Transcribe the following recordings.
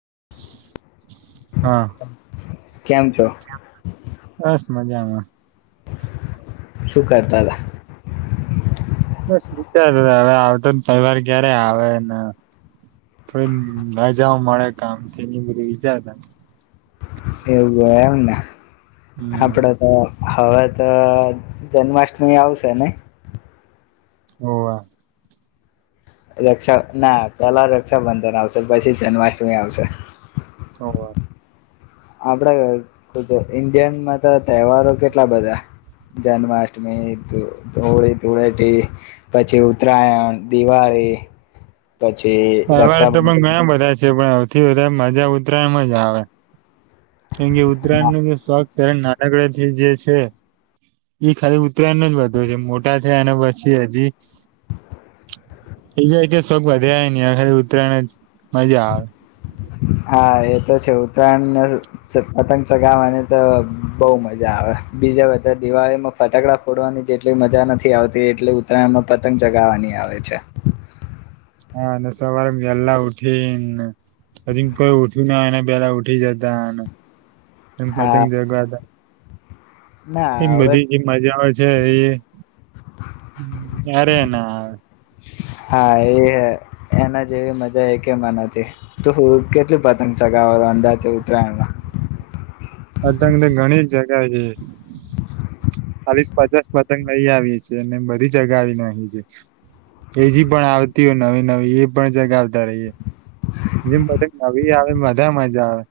[unintelligible] હા. કેમ છો? બસ મજામાં. શું કરતા હતા. બસ વિચાર હવે આવતો તહેવાર ક્યારે આવેને થોડી રજ મળે કામ એ બધું વિચારતા એ વના હમ આપડે તો હવે તો જન્માષ્ટમી આવશે ને હો વા રક્ષા ના પેલા રક્ષાબંધન આવશે પછી જન્માટમી આવશે. ખબર. આપણા ઇન્ડિયનમાં તો તહેવારો કેટલા બધા જન્માષ્ટમી, હોળી, ધુળેટી પછી ઉત્તરાયણ, દિવાળી પછી રક્ષાબ પણથી વધારે મજા ઉતરાયણ જ આવે હે ઉતરાણ સ્વા ત્યારે નાનકડ થી જે છે ખાલી ઉત્તરાયણ ન જ વધો છે, મોટા થયા અને પછી હજી એઈ જાય કે શોખ વધે. ત્યાં ખાલી ઉતરાયણ જ મજા આવે. હા એ તો છે ઉત્તરાયણને પતંગ ચગાવવાની તો બહુ મજા આવે બીજા બધા દિવાળીમાં ફટાકડા ફોડવાની જેટલી મજા નથી આવતી એટલી ઉત્તરાયણમાં પતંગ ચગાવાની આવે છે. હા અને સવારે વેલા ઉઠીને પછી કોઈ ઉઠ્યું ના હોયને પેલા ઉઠી જતાને. એમ હા મધંગ જગ આ એ ના હવે બધી જે મજા આવે છે છે એ અરે ના હા એ એના જેવી મજા એ કેમાં નથી તું કેટલી પતંગ ચગાવ અંદાજ ઉત્તરાયણમાં પતંગ તો ઘણી જગા છે ચાલીસ પચાસ પતંગ લઈ આવી છે બધી જગા આવી નાખી છે એજી પણ આવતી હોય નવીન નવી એ પણ જગ આવતા રહીયએ જેમ બધા નવી આવે બધા મજા આવે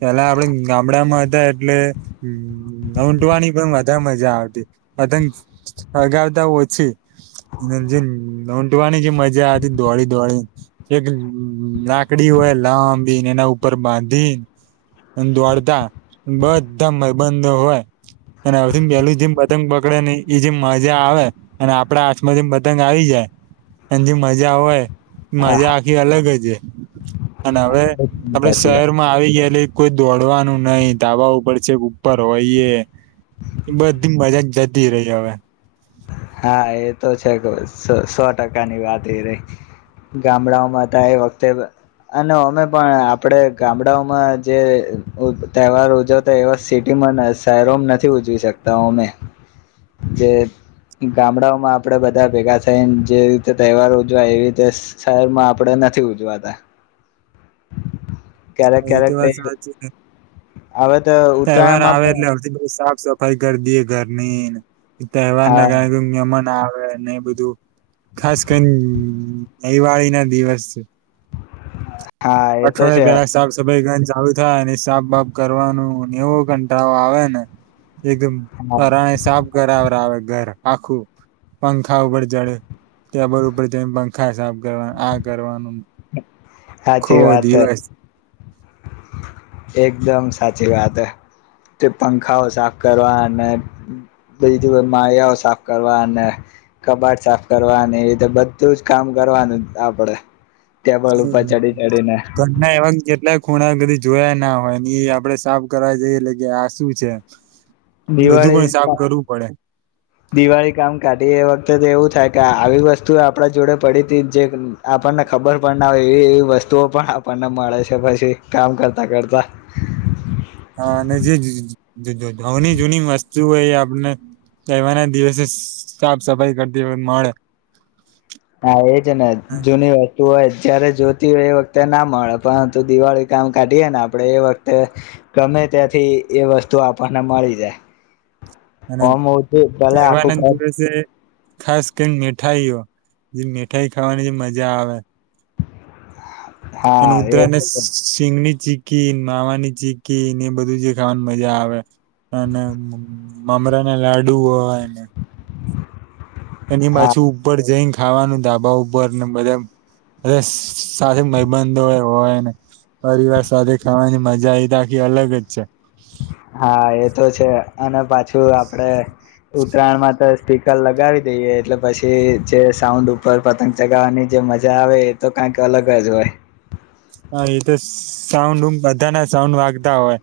પેલા આપડે ગામડામાં લઊંટવાની પણ વધારે મજા આવતી પતંગ સગાવતા ઓછી અને જે લઊંટવાની જે મજા આવતી દોડી દોડી એક લાકડી હોય લાંબીને એના ઉપર બાંધી દોડતા બધા મબંધો હોય અને અથી પેલું જેમ પતંગ પકડે ને એ જેમ મજા આવે અને આપડા હાથમાં જેમ પતંગ આવી જાય અને જેમ મજા હોય હા મજા હા આખી અલગ છે અને હવે એકદમ આપડે સાચી વાત શહેરમાં આવી ગયેલી કોઈ દોડવાનું નહીિ દાવા ઉપર છે ઉપર હોઈએ બસ દીમ બાજક જ ધીરેહીજવે હા એ તો છે સો ટકા ની વાત એ રહી ગામડાઓમાં ત એ વખતે અને અમે પણ આપડે ગામડાઓમાં જે તહેવાર ઉજવતા એવા સિટીમાં શહેરોમાં નથી ઉજવી શકતા અમે જે ગામડાઓમાં આપડે બધા ભેગા થઈને જે રીતે તહેવાર ઉજવાય એવી રીતે શહેરમાં આપણે નથી ઉજવાતા ક્યારેક એ તો ક્યારેક વાત સાચી છે. હવે તો તહેવાર ઉત્તરાયણમાં આવે પણ એટલે અધ સફાઈ કર દએ ઘરની તહેવાર હા ના ગાય મ ના એ બધું ખાસ કરીને દિવાળી ના દિવસ છે હા એ તો અઠવાડિયા છે પહેલા સાફ સફાઈ ગ ચાલું થાય અને સાફ બાફ કરવાનું નેવો ઘંટા આવે ને એકદમ હા પરાણે સાફ કરબર આવે ઘર આખું પંખા ઉપર ચડે ટબર ઉપર જને પંખા સાફ કરવા આ કરવાનું ખો હાચી વાત દિવસ એકદમ સાચી વાત હ તે પંખાઓ સાફ કરવા અને બીજું માળયાઓ સાફ કરવા અને કબાટ સાફ કરવા અને એ રીતે બધું જ કામ કરવાનું આપડે ટેબલ ઉપર હમ ચડી ચડીને ઘરના એવા જેટલા ખૂણા કદીી જોયા ના હોય એ આપડે સાફ કરવા જઈએટલે કે આ શું છે બધું દિવાળી પણ સાફ કરવું પડે દિવાળી કામ કાઢી એ વખ અ તો એવું થાય કે આવી વસ્તુ આપડા જોડે પડી હતી જે આપણને ખબર પણ ના હોય એવી એવી વસ્તુઓ પણ આપણને મળે છે પછી કામ કરતા કરતા હા અને જે જની જૂની વસ્તુ હોય એ આપને રહેવાના દિવસે સાફ સફાઈ કરતી મળે હા એ છે ને જૂની વાત હોય જયારે જોતી હોય એ વખતે ના મળે પરંતુ દિવાળી કામ કાઢીએ ને આપડણે એ વખતે ગમે ત્યાંથી એ વસ્તુ આપણને મળી જાય અને કમ હઉ છેું તલે આખું તહેવારના ક દિવસે ખાસ કરીને મઠાઈઓ જે મઠાઈ ખાવાની જે મજા આવે અને હા એ ઉધરા અને સિંગની ચીકી માવાની ચીકી એ બધું જ ખાવાની મજા આવે અને મામરા ના લાડુ હોયને એની હા પાછું ઉપર જઈ ખાવાનું ધાબા ઉપર ને બધા સાથે મબંધો હોય ને પરિવાર સાથે ખાવાની મજા એ ત આખી અલગ જ છે હા એ તો છે અને પાછું આપડે ઉતરાયણમાં તો સ્પીકર લગાવી દઈએ એટલે પછી જે સાઉન્ડ ઉપર પતંગ ચગાવવાની જે મજા આવે એ તો કંક અલગ જ હોય હા એ તો સાઉન્ડ બધા ના સાઉન્ડ વાગતા હોય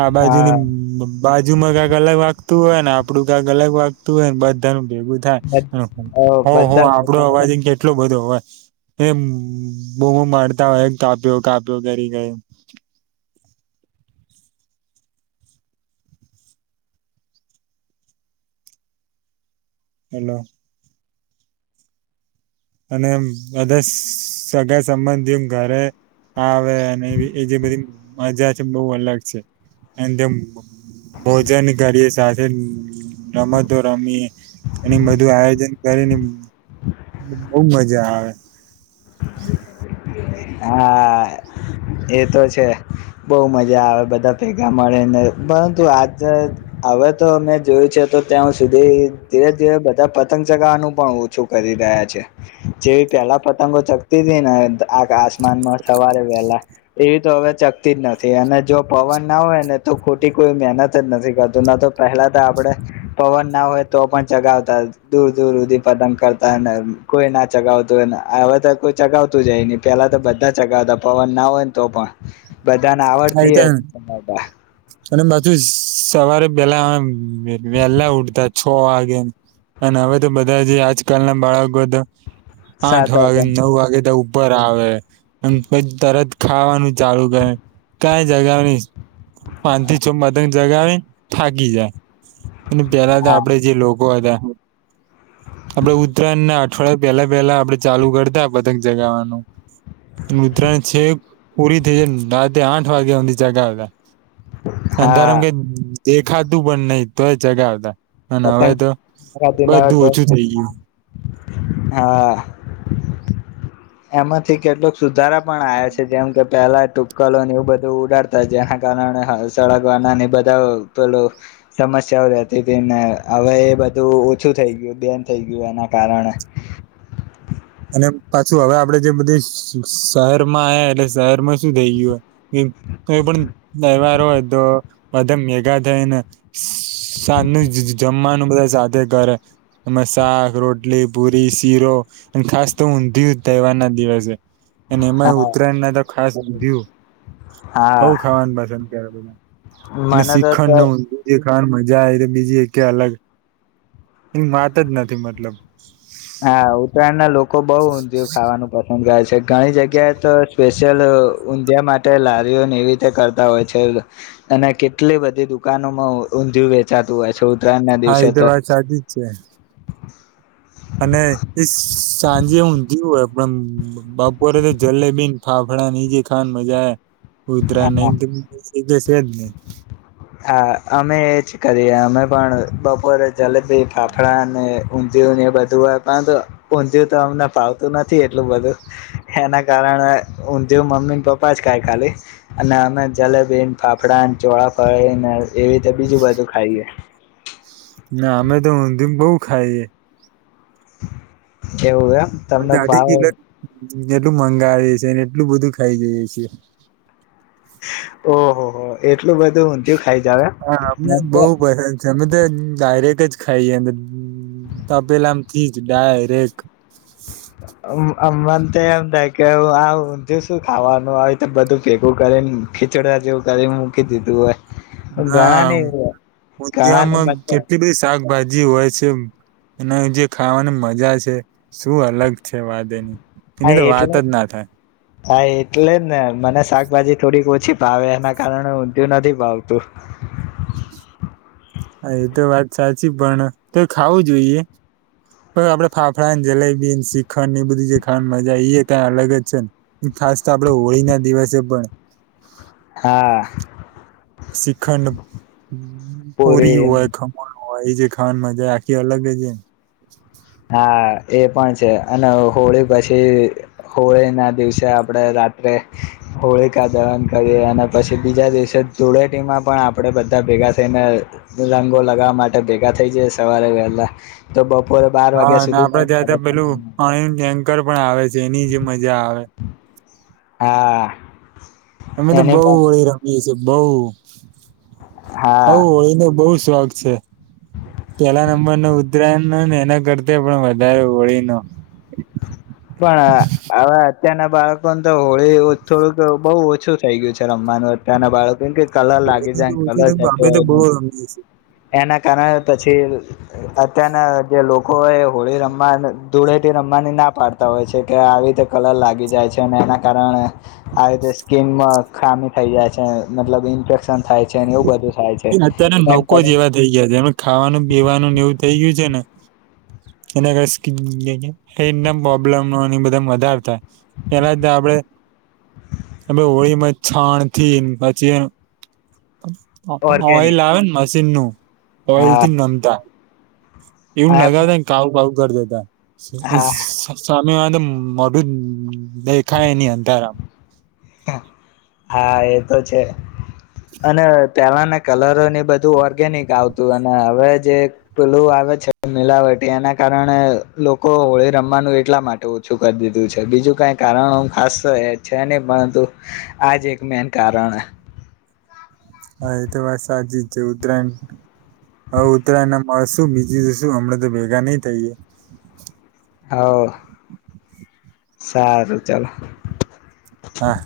આા બાજુની હા બાજુમાં કક અલગ વા તું હોય ને આપડું ક્યાંક અલગ વાગતું હોય ને બધા ભેગું બધા થાય હો આપડો બધા અવાજ બધા કેટલો બધો હોય એ બોમો મારતા હોય કાપ્યો કાપ્યો કરી ગયો હેલો અને બધા સગા સંબંધી ઘરે એ જે બધી મજા છે બહુ અલગ છે અને તેમ ભોજન કરીએ સાથે રમતો રમીએ એ બધું આયોજન કરીને બહ મજા આવે હા એ તો છે બહુ મજા આવે બધા ભેગા મળેને પરંતુ આજ હવે તો મેં જોયું છે તો ત્યાં સુધી ધીરે ધીરે બધા પતંગ ચગાવવાનું પણ ઓછું કરી રહ્યા છે જેવી પેલા પતંગો આ મનમાં સવારે વહેલા એવી તો હવે ચગતી જ નથી અને જો પવન ના હોય ને તો ખોટી કોઈ મહેનત જ નથી કરતું ન તો પહેલા તો આપણે પવન ના હોય તો પણ ચગાવતા દૂર દૂર સુધી પતંગ કરતા કોઈ ના ચગાવતું હોયને હવે તો કો ચગાવતું જાય નહ પેલા તો બધા ચગાવતા પવન ના હોય ને તો પણ બધાને આવડતી હતી તમા અને પાછું સવારે પેલા આમ વેલા ઉઠતા છ વાગેને અને હવે તો બધા જે આજકાલના બાળકો તો આઠ સાતા વાગેને પણ નવ વાગે તે ઉભ ઉપર આવે અને પછ તરત ખાવાનું ચાલુ થાય થી છ પતંગ જગાવી થાકી જાય. અને પેલા તો હા આપડે જે લોકો હતા. આપણે ઉત્તરાયણના અઠવાડિયા પેલા પેલા આપણે ચાલુ કરતા પતંગ ચગાવાનું ઉતરાયણ છે પૂરી થઈ જાય [inaudible] તે આઠ વાગ્યા હુધી ચગાવ્યા. હા અંધારામાં કાંઈ દેખાતું પણ નહી તોય ચગાવતા. અને હવે પતંગ તો બધું તો થઈગી. હા એમાંથી કેટલોક સુધારા પણ આયા છે. જેમ કે પેલા તુક્કલોને એવું બધું ઉડાડતા જેના કારણે સળગવાનાને એ બધા પેલું સમસ્યાઓ રહેતી તી ને હવે એ બધું ઓછું થઈ ગયું બેન થઈ ગયું એના કારણે ને પાછું હવે આપડે જે બધી શહેરમાં આયા એટલે શહેરમાં શું થઈ ગયું હે કે કોઈપણ તહેવાર હોય તો બધા મેગા થઈને સાજનું જ જમવાનું બધા સાથે કરે એમાં શાક, રોટલી, પુરી, શીરો અને ખાસ તો ઊંધિયું જ તહેવારના દિવસે અને એમાં એ હા ઉત્તરાયણના તો ખાસ ઊંધિયું બહુ હા ખાવાનું પસંદ ત્યારે બધા અને મને તો તો શીખણને ઊંધિયું ખાવાની મજા આઈ તો બીજી એકે અલગ એમ વાત જ નથી મતલબ હા ઉત્તરાયણના લોક કો બહુ ઊંધિયું ખાવાનું પસંદ કરે છે. ઘણી જગ્યાએ તો સ્પેશિયલ ઊંધિયા માટે લારીઓને એવી રીતે કરતા હોય છે. અને કેટલી બધી દુકાનોમાં ઊંધિયું વેચાતું હોય છે. ઉત્ત હા એ તો વાત સાચી જ છે. અને પન બપોરે તો જલેબીને ફાફળાને ઈ જે ખાવાની મજા હે ઉધરા હા નહીં [inaudible] એ જસે જ નહીં. હા અમે એજ કરીએ અ અમે પણ બપોરે જલેબી, ફાફડા અને ઊંધિયુંને એ બધું હોય પરંતુ ઊંધિયું તો અમને ફાવતું નથી એટલું બધું એના કારણે ઊંધિયું મમ્મીને પપ્પા જ ખાય ખાલી અને અમે જલેબીને, ફાફડાને, ચોળા ફળીને એવી રીતે બીજું બધું ખાઈએ ના અમે તો ઉંધીયુને બહુ ખાઈએ. એવું એમ તમને અઢી ભાવ કિલો એટલું મંગાવે સે ને એટલું બધું ખાઈ જઈએ છેીએ. ઓહ હ એ હા અમને બહ તો બરજ અમે તો ડાયરેક્ટ જ ખાઈ તપેલામ થી જ ડાયરેક અમમને તો એમ થાય કે હ જો શું ખાવાનું હો તો બધું ભેગું કરીને ખીચડ જેવું કરીને મૂકી દીધું હોય. ઘણા હા ને ઉ ઘણા ને તિયામાં મજા કેટલી બધી શાકભાજી જી હોય છે અને જે ખાવાની મજા છે શું અલગ છે વાદ એની. હા એની તો વાત એટલે જ ના થાય હા એટલે જ ને મને શાકભાજી થોડીક ઓ છી પાવે એના કારણે ઊંધિું નથી પાવતું. હ હા એ તો વાત સાચી પણ તો ખાવું જોઈએ. પન આપડે ફાફડા ને જલેયબી શ્રીખંડ એ બધી જે ખાવા મજા એ ક્યાં અલગ જ છે ને ખાસ તો આપડે હોળી ના દિવસે પણ. હા. શિખંડ પૂરી પુરી હોય ખમ હોય એ જે ખાવાની મજા આખી અલગ એમ. હા એ પણ છે અને હોળી પછી હોળી ના દિવસે આપડે રાત્રે હોળીકા દવન કરીએ અને પછી બીજા દિવસે ધૂળેટીમાં પણ આપણેે બધા ભેગા થઈને રંગો લગાવવા માટે ભેગા થઈ જઈ સવારે વહેલા તો બપોરે બાર હા વાગ્યા અને સુધી આપડે ત્યાં ત્યાં પેલું પણ અણંદ એન્કર પણ આવે છે. જેની જે મજા આવે. હા. અમે તો એની બઉુ પણ ઓળી રમીએ છીએ. બોવ હા હવ એનો બહુ સ્વાદ છે પેલા નંબર ન ઉતરાયણ ન ને એના કરતા પણ વધારે હોળી ન. તેના બાળકોને તો હોળી થોડુંક બહુ ઓછું થઈ ગયું છે રમવાનું અત્યંના બાળકો કે કલર લાગી બને તો જાય ઓછું કલર છે અમે જતો તો બહુ હોય રમીએ છીએ. એના કારણે છે અત્યારના જે લોકો એ હોળી રમવાન ધૂળેથી રમવાની ના પાડતા હોય છે કે આવી રીતે કલર લાગી જાય છે અને એના કારણે આવી રીતે સ્કીિન ખામી થઈ જાય છે મતલબ ઈન્ફેક્શન થાય છે એવું બધું. થાય છે. કોઈ કરીને જે વા થઈ ગયા છે એમ ખાવાનું પીવાનું એવું થઈ ગયું છે ને. [unintelligible] એના [unintelligible] કઈ ને પ્રોબ્લેમ ને બધા વધારે થાય પેલા ત આપણેે હોળીમાં છાણ થી પછી ઓઈલ ઓર્ગેનિક આવેન ને મસ્ સીનું હા ઓઈલથી નનતા [unintelligible] હા કાળુ કાળુ કર દેતા. હા સબ સા ને આ તેં મોઢું દેખાય ની અંધારામ હા એ તો છે અને પહેલાને કલરો ની બધું ઓર્ગેનિક આવતું અને હવે જે પલું આવે છે મિલાવટી એના કારણે લોકો હોળી રમવાનું એટલા માટે ઓછું કરી દીધું છે બીજું કઈ કારણ ખાસ છે નહી પણ તો આ જ એક મેન કારણ હે. હા એ તો વાત સાચી જ છે ઉત્તરાયણ હવે ઉત્તરાયણ મળ શું બીજું શું હમણા તો ભેગા નઈ થઈએ. હવ સારું ચાલ. હા.